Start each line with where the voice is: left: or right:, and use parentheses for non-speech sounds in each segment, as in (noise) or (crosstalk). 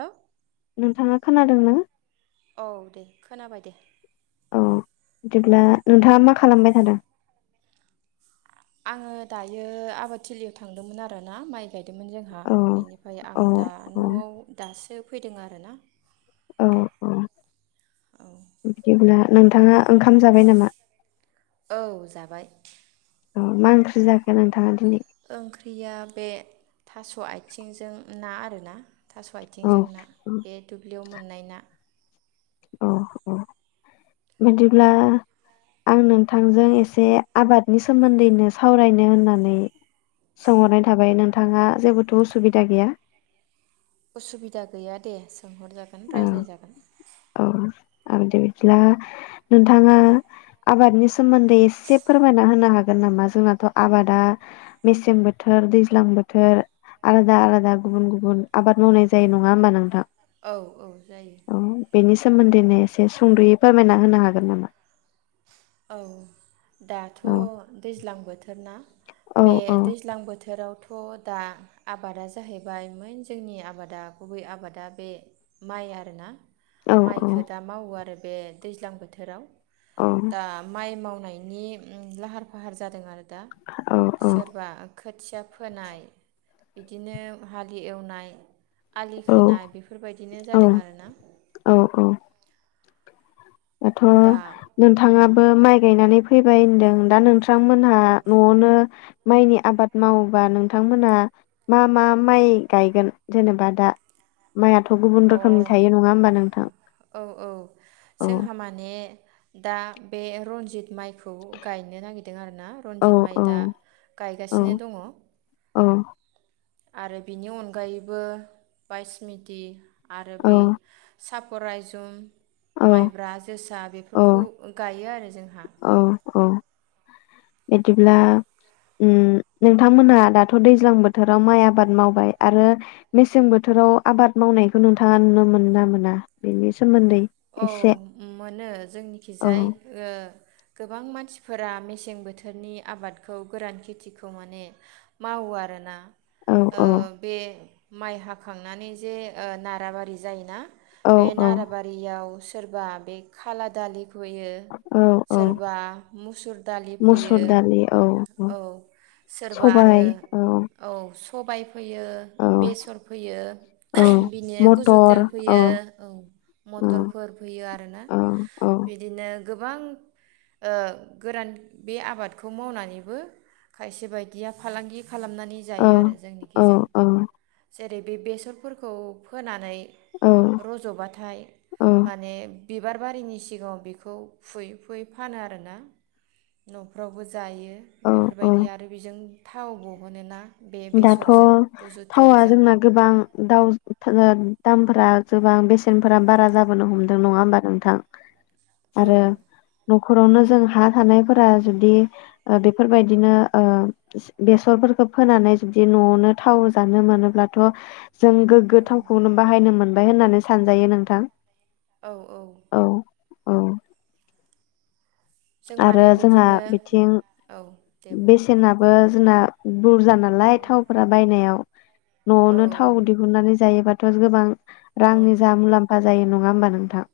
right: हेल'
left: नोंथाङा खोनादों ना?
right: औ दे खोनाबाय दे
left: औ बिदिब्ला नोंथाङा मा खालामबाय थादों?
right: आङो दायो आबादथिलियाव थांदोंमोन आरो ना माइ गाय बिदोंमोन जोंहा
left: औ
right: बेनिफ्राय आं
left: औ
right: दा
left: औ
right: न'आव दासो फैदों आरो ना
left: औ औ बिदिब्ला नोंथाङा ओंखाम जाबाय नामा?
right: औ जाबाय
left: अ मा ओंख्रि जाखो नोंथाङा दिनै?
right: ओंख्रिया बे थास' आथिंजों ना आरोना थास'
left: औ
right: आथिंजों ना बे दुब्लियाव मोननाय ना
left: औ औ बिदिब्ला आं नोंथांजों एसे आबादनि सोमोन्दैनो सावरायनो होननानै सोंहरनाय थाबाय नोंथाङा जेबोथ' उसुबिदा गैया?
right: असुबिदा गैया दे सोंहरजागोन
left: औ
right: रायज्लायजागोन
left: औ आदि बिदिब्ला नोंथाङा आबादनि सोमोन्दै एसे फोरमायना होनो हागोन नामा जोंनाथ' आबादा मेसें बोथोर दैज्लां बोथोर आलादा आलादा गुबुन गुबुन आबाद मावनाय जायो नङा होमबा नोंथां?
right: औ औ जायो।
left: औ बेनि सोमोन्दैनो एसे सुंदुयै फोरमायना होनो हागोन नामा?
right: औ दाथ'
left: औ
right: दैज्लां बोथोर ना
left: औ
right: बे
left: औ
right: दैज्लां बोथोर रावथ' दा आबादा जाहैबाय मन जोंनि आबादा गुबै आबादा बे माइ आरो ना
left: औ
right: माइखो दा मावो आरो बे दैज्लां बोथोराव
left: औ
right: दा माइ माव नायनि लाहार फाहार जादों आरो दा
left: औ
right: सोरबा खोथिया फोनाय बिदिनो हालि एवनाय आलि
left: औ
right: खोनाय बेफोरबायदिनो जादों आरो ना
left: औ औ दाथ'
right: उम
left: नोंथाङाबो माइ गायनानैै फैबाय होनदों दा नों थांमोनहा न'आवनो माइनि आबाद मावोबा नोंथांमोना मा मा माइ गायगोन जेनेबा दा माइआ थ' गुबुन
right: औ
left: रोखोमनि
right: अ
left: थायो नङा होमबा? नोंथां
right: औ औ
left: औ
right: जोंहा माने दा बे रन्जित माइ खौ गायनो नागिरदों आरोना
left: औ
right: रनजित माइ
left: औ
right: दा
left: औ
right: गायगासिनो दङ।
left: औ।
right: आरो बिनि अनगायैबो बाइस मिटि आरो बे साब खरायजुम
left: औ
right: माइब्रा जोसा बेफोरखौ
left: औ
right: गायो आरो जों
left: औ। औ बिदिब्ला उम नोंथांमोनहा दाथ' दैज्लां बोथोराव माइ आबाद मावबाय आरो मेसें बोथोराव आबाद मावनायखौ नोंथाङा नुनो मोना मोना बेनि सोमोन्दै
right: औ
left: एसे
right: मोनो
left: औ
right: जोंनिखिजाय ओ गोबां मानसिफोरा मेसें बोथोरनि आबादखौ गोरान खेथिखौ माने मावो आरोना
left: औ
right: ओ
left: औ
right: बे माइ हाखांनानै जे ओ नाराबारि जायोना
left: औ
right: बेे
left: औ
right: नाराबा याव सोरबा बे खाला दालि फोयो
left: औ औ
right: सोरबा मुसुर दालि
left: मुसुर
right: फोयो
left: दालि औ
right: औ सोरबा आरो
left: सबाय औ
right: औ। हबाइ फोयो
left: औ
right: बेसर फोयो
left: औ
right: बिनि
left: मटर
right: गुजुथेल
left: औ
right: फोयो औ।
left: औ
right: मटरफोर फोयो आरोना
left: औ औ
right: बिदिनो गोबां ओ गोरान बे आबादखौ मावनानैबो खायसे बायदिया फालांगि खालामनानै
left: औ
right: जायो आरो
left: औ
right: जोंनिखैजाय।
left: औ
right: जेरै बे बेसरफोरखौ फोनानै
left: औ
right: रजबाथाय
left: औ
right: माने बिबार बारिनि सिगाङाव बेखौ फुयै फुयै फानो आरोना नफ्रावबो जायो
left: औ औ
right: बेफोरबायदि आरो बेजों थाव बहनोना? बे
left: दाथ'
right: बेसरजों गुजु
left: थावा
right: तेलजों
left: जोंना गोबां दाव (inaudible) दामफोरा गोबां बेसेनफोरा बारा जाबोनो हमदों नङा होमबा नोंथां?
right: औ
left: आरो (unintelligible) नखरावनो जों हा थानायफोरा जुदि ओ- बेफोरबायदिनो ओ-बेसरफोरखौ फोनानै। बिदि नआवनो थाव जानो मोनोब्लाथ'। जों
right: औ
left: गोग्गो थावखौनो बाहायनो मोन मोनबाय होननानै सानजायो नोंथां।
right: औ औ
left: औ
right: जों
left: आरो
right: माने
left: जोंहा
right: बिदिनो
left: बिथिं
right: औ दे बुं
left: बेसेनाबो। जोंना
right: औ
left: बुरजानालाय। थावफोरा बायनायाव
right: औ
left: नआवनो थाव दिहुननानै जायोबाथ (unintelligible) गोबां
right: औ
left: रांनि जा मुलाम्फा जायो नङा होमबा नोंथां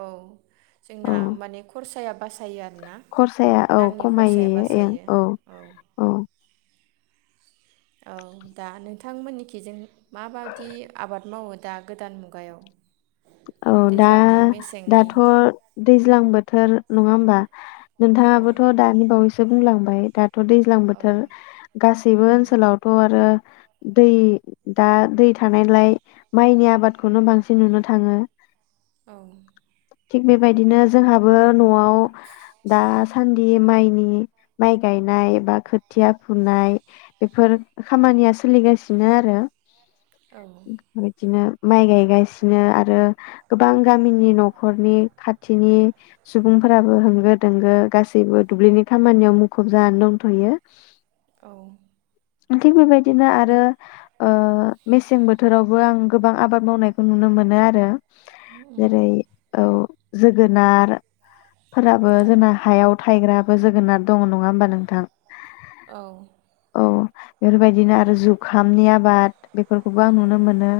right: औ जोंना
left: औ?
right: माने खरसाया बासायो आरोना
left: खरसाया औ
right: रांनि खरसाया
left: खमायो
right: बासायो औ। औ दा नोंथांमोननिखि जों माबायदि आबाद मावो दा गोदान मुगायाव?
left: औ दा
right: दैज्लांनि मेसेंनि
left: दाथ दैज्लां बोथोर नङा होमबा?
right: औ
left: नोंथाङाबोथ दाानि बावैस बुंलांबाय दा दैज्लां
right: औ
left: बोथोर गासैबो
right: उम
left: ओनसोलावथ आरो। दै दा दै थानायलाय। माइनि आबादखौनो बांसिन नुनो ओ।
right: औ।
left: थिग बेबायदिनो जोंहाबो। नआव दा दासान्दि माइनि माइ गायनाय एबा खोथिया फुनाय बेफोर खामानिया सोलिगासिनो आरो।
right: औ
left: बिदिनो। माइ गायगासि नो आरो गोबां गामिनि नखरनि खाथिनि सुबुंफोराबो होंगो दोंगो गासैबो दुब्लिनि खामानियाव मुखुब जानानै दंथयो।
right: औ।
left: थिग बेबायदिनो आरो ओ- मेसें बोथोरावबो आं गोबां आबाद मावनायखौ नुनो मोनो आरो
right: उम
left: जेरै औ जोगोनार फोराबो
right: औ
left: जोंना हायाव थायग्रा जोगोनार दङ नङा होमबा नोंथां।
right: औ
left: औ बेफोरबायदिनो आरो जुखामनि आबाद। बेफोरखौबो आं नुनो मोनो।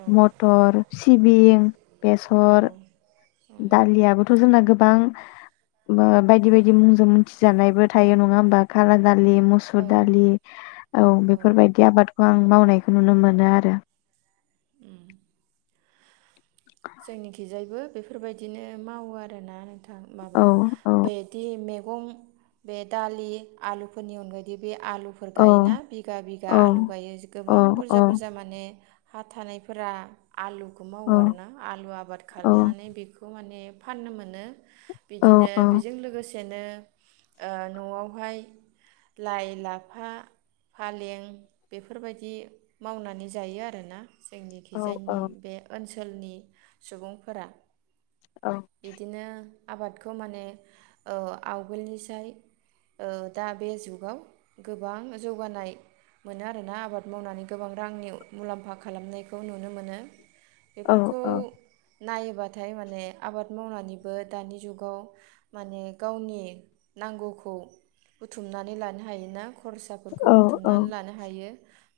right: औ
left: मटर सिबिं बेसर
right: उम
left: दालियाबोथ' जो जोंना गोबां बो बायद-बायदि मुंजों मिथिजानायबो थायो नङा होमबा खाला दालि मुसुर
right: औ
left: दालि औ बेफोरबायदि आबादखौ आं मावनायखौ नुनो मोनो आरो
right: उम जोंनिखिजायबो बेफोरबायदिनो मावो आरोना नोंथां (unintelligible) माबा
left: औ औ
right: बेदि मेब गं बे दालि आलुफोरनि अनगायैदि बे आलुफोर
left: औ
right: गायोना बिगा-बिगा आलु गायो
left: औ
right: गोबां
left: औ
right: बुरजा बुरजा माने हा थानायफोरा आलुखौ मावो
left: औ
right: आरोना आलु आबाद
left: औ
right: खालामनानै बेखौ माने फाननो मोनो
left: औ
right: बिदिनो बेजों लोगोसे (unintelligible) नो ओ न'आवहाय लाइ लाफा फालें बेफोरबायदि मावनानै जायो आरोना जोंनि
left: औ
right: खिजायनि बे ओनसो सोलनि सुबुंफोरा
left: औ
right: बिदिनो आबादखौ माने औ आवगोलनिसाय ओ दा बे जुगाव गोबां जौगानाय मोनो आरोना आबाद मावनानै गोबां रांनि मुलाम्फा खालामनायखौ नुनो मोनो।
left: औ
right: बेफोरखौ
left: अ
right: नायोबाथाय माने आबाद मावनानैबो दानि जुगाव माने गावनि नांगौखौ बुथुमनानै लानो हायोना खरसाफोरखौ
left: औ औ
right: बुथुमनानै लानो हायो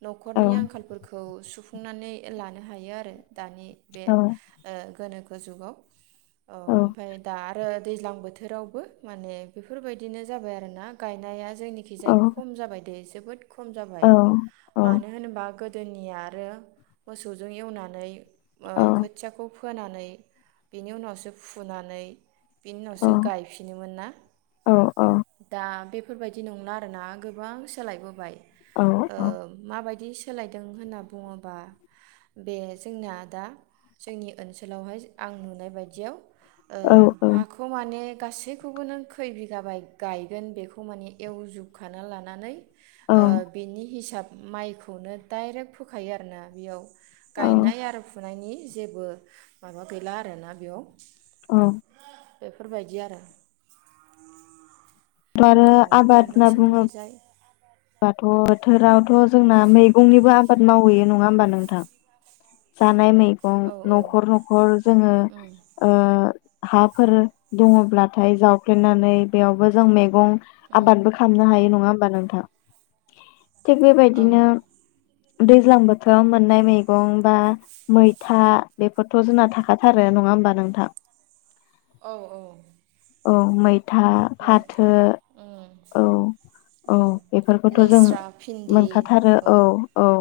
right: नखरनि आंखालफोरखौ सुफ नानै लानो हायो आरो दानि बे ओ गोनोखो जुगाव औ ओमफाय दा ओ दैज्लां बोथोरावबो माने बेफोरबायदिनो जाबाय आरोना गायनाया जोंनिखि जाय खम जाबाय दे। जोबोद खम जाबाय
left: औ
right: मानो होनोबा गो गोदोनिया आरो मोसौजों एवनानै ओ खोथियाखौ फो फोनानै बेनि उनावसो फुनानै बेनि
left: औ
right: उनावसो गायफिनोमोन ना
left: औ
right: दा बे बेफोरबायदि नंला आरोना गोबां सोलायबोबाय
left: औ
right: ओ माबायदि सो सोलायदों होनना बुङोबा बे जोंनिया दा जोंनि ओनसोलावहाय आं नुनाय बायदियाव ओ
left: औ
right: हाखौ माने गासैखौबो नों खै बिगाबाय गायगोन बेखौ माने एवजोबखाना लानानै
left: औ
right: ओ बेनि हिसाब माइखौनो डाइरेक्ट फोखायो आरोना बेयाव गायनाय आरो फुनायनि जेबो माबा गैला आरोना बेयाव
left: औ।
right: बेफोरबायदि आरो।
left: आरो
right: औ दा
left: आबाद होनना बुङो
right: नोंसिनिखैजाय
left: दाथ' बोथोरावथ' जोंना मैगंनिबो आबाद मावैयो नङा होमबा नोंथां जा नाय मैगं
right: औ औ
left: नखर नखर जोङो
right: उम
left: ओ हाफोर दङब्लाथाय जावफ्लेनानै बेयावबो जों मेगं आबादबो खालामनो हायो नङा होम मा नोंथा (inaudible) थिग
right: औ
left: बेबायदिनो दैज्लां बोथोराव मोननाय मैगं बा मैथा बेफोरथ' जोंना थाखाथारो नङा होमबा नोंथां?
right: औ औ।
left: औ मै था फाथो
right: मैथा उम
left: औ-औ
right: उम
left: बेफोरखौथ जों
right: लेस्रा भिन्दि
left: मोनखाथारो
right: औ
left: औ-औ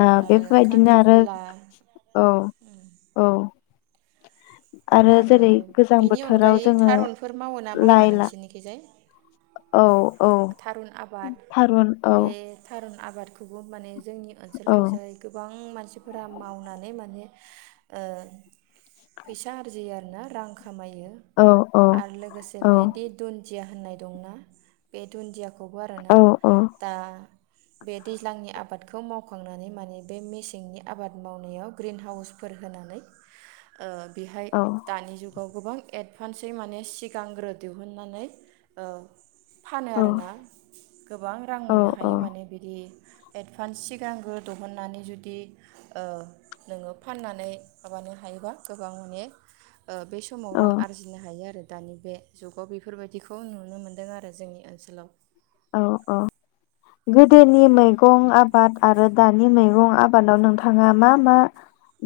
left: आ
right: आरो
left: बेफोरबायदिनो आरो
right: खांख्रिखला
left: औ-औ।
right: आरो
left: गोजां
right: बिनि
left: बोथोराव
right: अनगायै
left: जोङो
right: थारुनफोर मावो ना मावा
left: लाइ ला
right: नोंसिनिखिजाय?
left: औ औ थारुन औ।
right: बे थारुन आबादखौबो माने जोंनि
left: औ
right: ओनसोलखैजाय गोबां मान सिफोरा मावनानै माने ओ फैसा आरजियो आ रोना रां खामायो
left: औ औ
right: आरो लोगोसे
left: औ
right: बेदि दुन दिया होननाय दंना। बेे दुनदिया खौ बो आरो ना
left: औ औ
right: दा बे दैज्लांनि आबादखौ मावखांनानै माने बे मेसेंनि आबाद मावनायाव ग्रिन हाउसफोर होनानै ओ बेहाय
left: औ
right: दानि जुगाव गोबां एडभान्सै माने सिगांग्रो दिहुनन्नानै ओ फानो आरो ना गोबां रां
left: औ
right: मोननो हायो माने बिदि एडभान्स सिगांग्रो दहननानै जुदि ओ नोङो फाननानै माबानो हायोबा गोबां माने ओ बे समाव
left: औ
right: रां आरजिनो हायो आरो। दानि बे जुगाव बेफोरबायदिखौ नुनो मोनदों आरो दा जोंनि ओनसोलाव
left: अ-अ गोदो नि मैगं आबाद आरो दानि मै गं आबादाव नोंथाङा मा-मा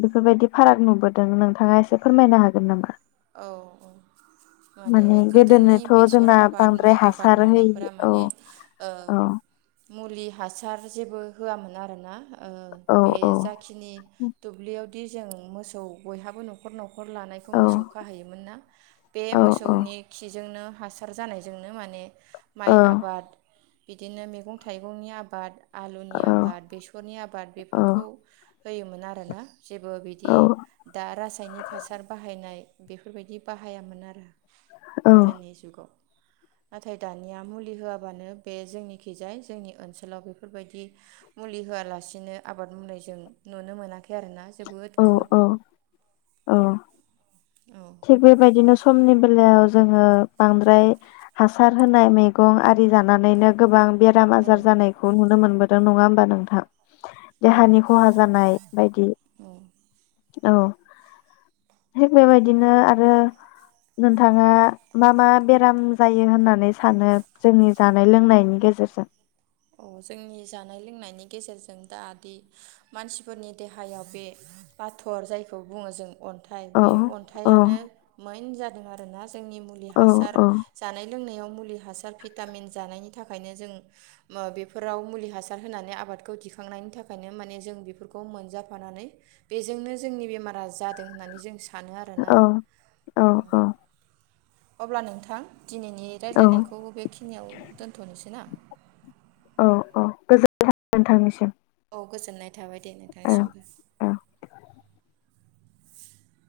left: बेफोरबायदि फाराग नुबोदों नोंथाङा एसे फोरमायनो हागोन नामा?
right: औ-औ माने गोदोनि
left: गोदोनोथ'
right: बेसर
left: जोंना
right: आबाद
left: बांद्राय
right: माइ आबाद
left: हासार होयि
right: मावनायफोरा
left: औ
right: माने ओ
left: औ
right: मुलि हासार जेबो होआमोन आरो ना ओ
left: औ
right: बे
left: औ
right: जाखिनि दुब्लियाव बिदि जों मोसौ बयहाबो नखर-नखर नखर लानायखौ
left: औ
right: मोसौ होयोमोन ना।
left: औ औ
right: जोंनो हासार जानायजोंनो माने
left: औ
right: माइ आबाद बिदिनो मेगं थाइगंनि आबाद आलुनि आबाद बेसरनि आबाद बेफोरखौ होयोमोन आरोना। जेबो बिदि दा रासायनिक हासार बाहायनाय बेफोरबायदि बाहायामोन आरो
left: औ
right: गोदोनि जुगाव। नाथाय दानिया मुलि होआबानो बे जोंनिखिजाय जोंनि ओनसोलाव बेफोरबायदि मुलि होआलासिनो आबाद मावनाय जों नुनो मोनाखै आरोना जोबोद खम।
left: अ।
right: औ
left: थिग बेबायदिनो समनि बेलायाव जोङो बांद्राय हासार होनाय मेगं आरि जानानैनो गोबां बेराम
right: औ
left: आजार जानायखौ नुनो मोनबो दों नङा होमबा नोंथां? देहानि
right: औ
left: खहा जानाय बायदि
right: औ
left: औ थिख बेबाय दिनो आरो नोंथाङा मा मा बेराम जायो होननानै सानो जोंनि जानाय लोंनायनि गेजेरजों?
right: अ जोंनि जानाय लोंनायनि गेजेरजों दा दि मानसिफोरनि देहायाव बे बाथर जायखौ बुङो जों अन थाय
left: औ
right: बे
left: औ
right: अन्थाइयानो मैन जा आरोना जोंनि मुलि
left: औ
right: हासार जानाय लोंनायाव मुलि हासार भिटामिन जानायनि थाखायनो जों बेफोराव मुलि हासार होनानै आबादखौ दिखांनायनि थाखायनो माने जों बेफोरखौ मोनजाफानानै बेजोंनो जोंनि बेमारा जादों होननानै जों सा
left: औ औ औ।
right: अब्ला नोंथां दिनैनि
left: औ
right: रायज्लायनायखौ बेखिनियाव दोन्थ'नोसै ना?
left: औ औ गोजोननाय था (unintelligible) नोंथांनिसिम।
right: औ गोजोननाय थाबाय दे
left: औ
right: नोंथांसिमबो।
left: औ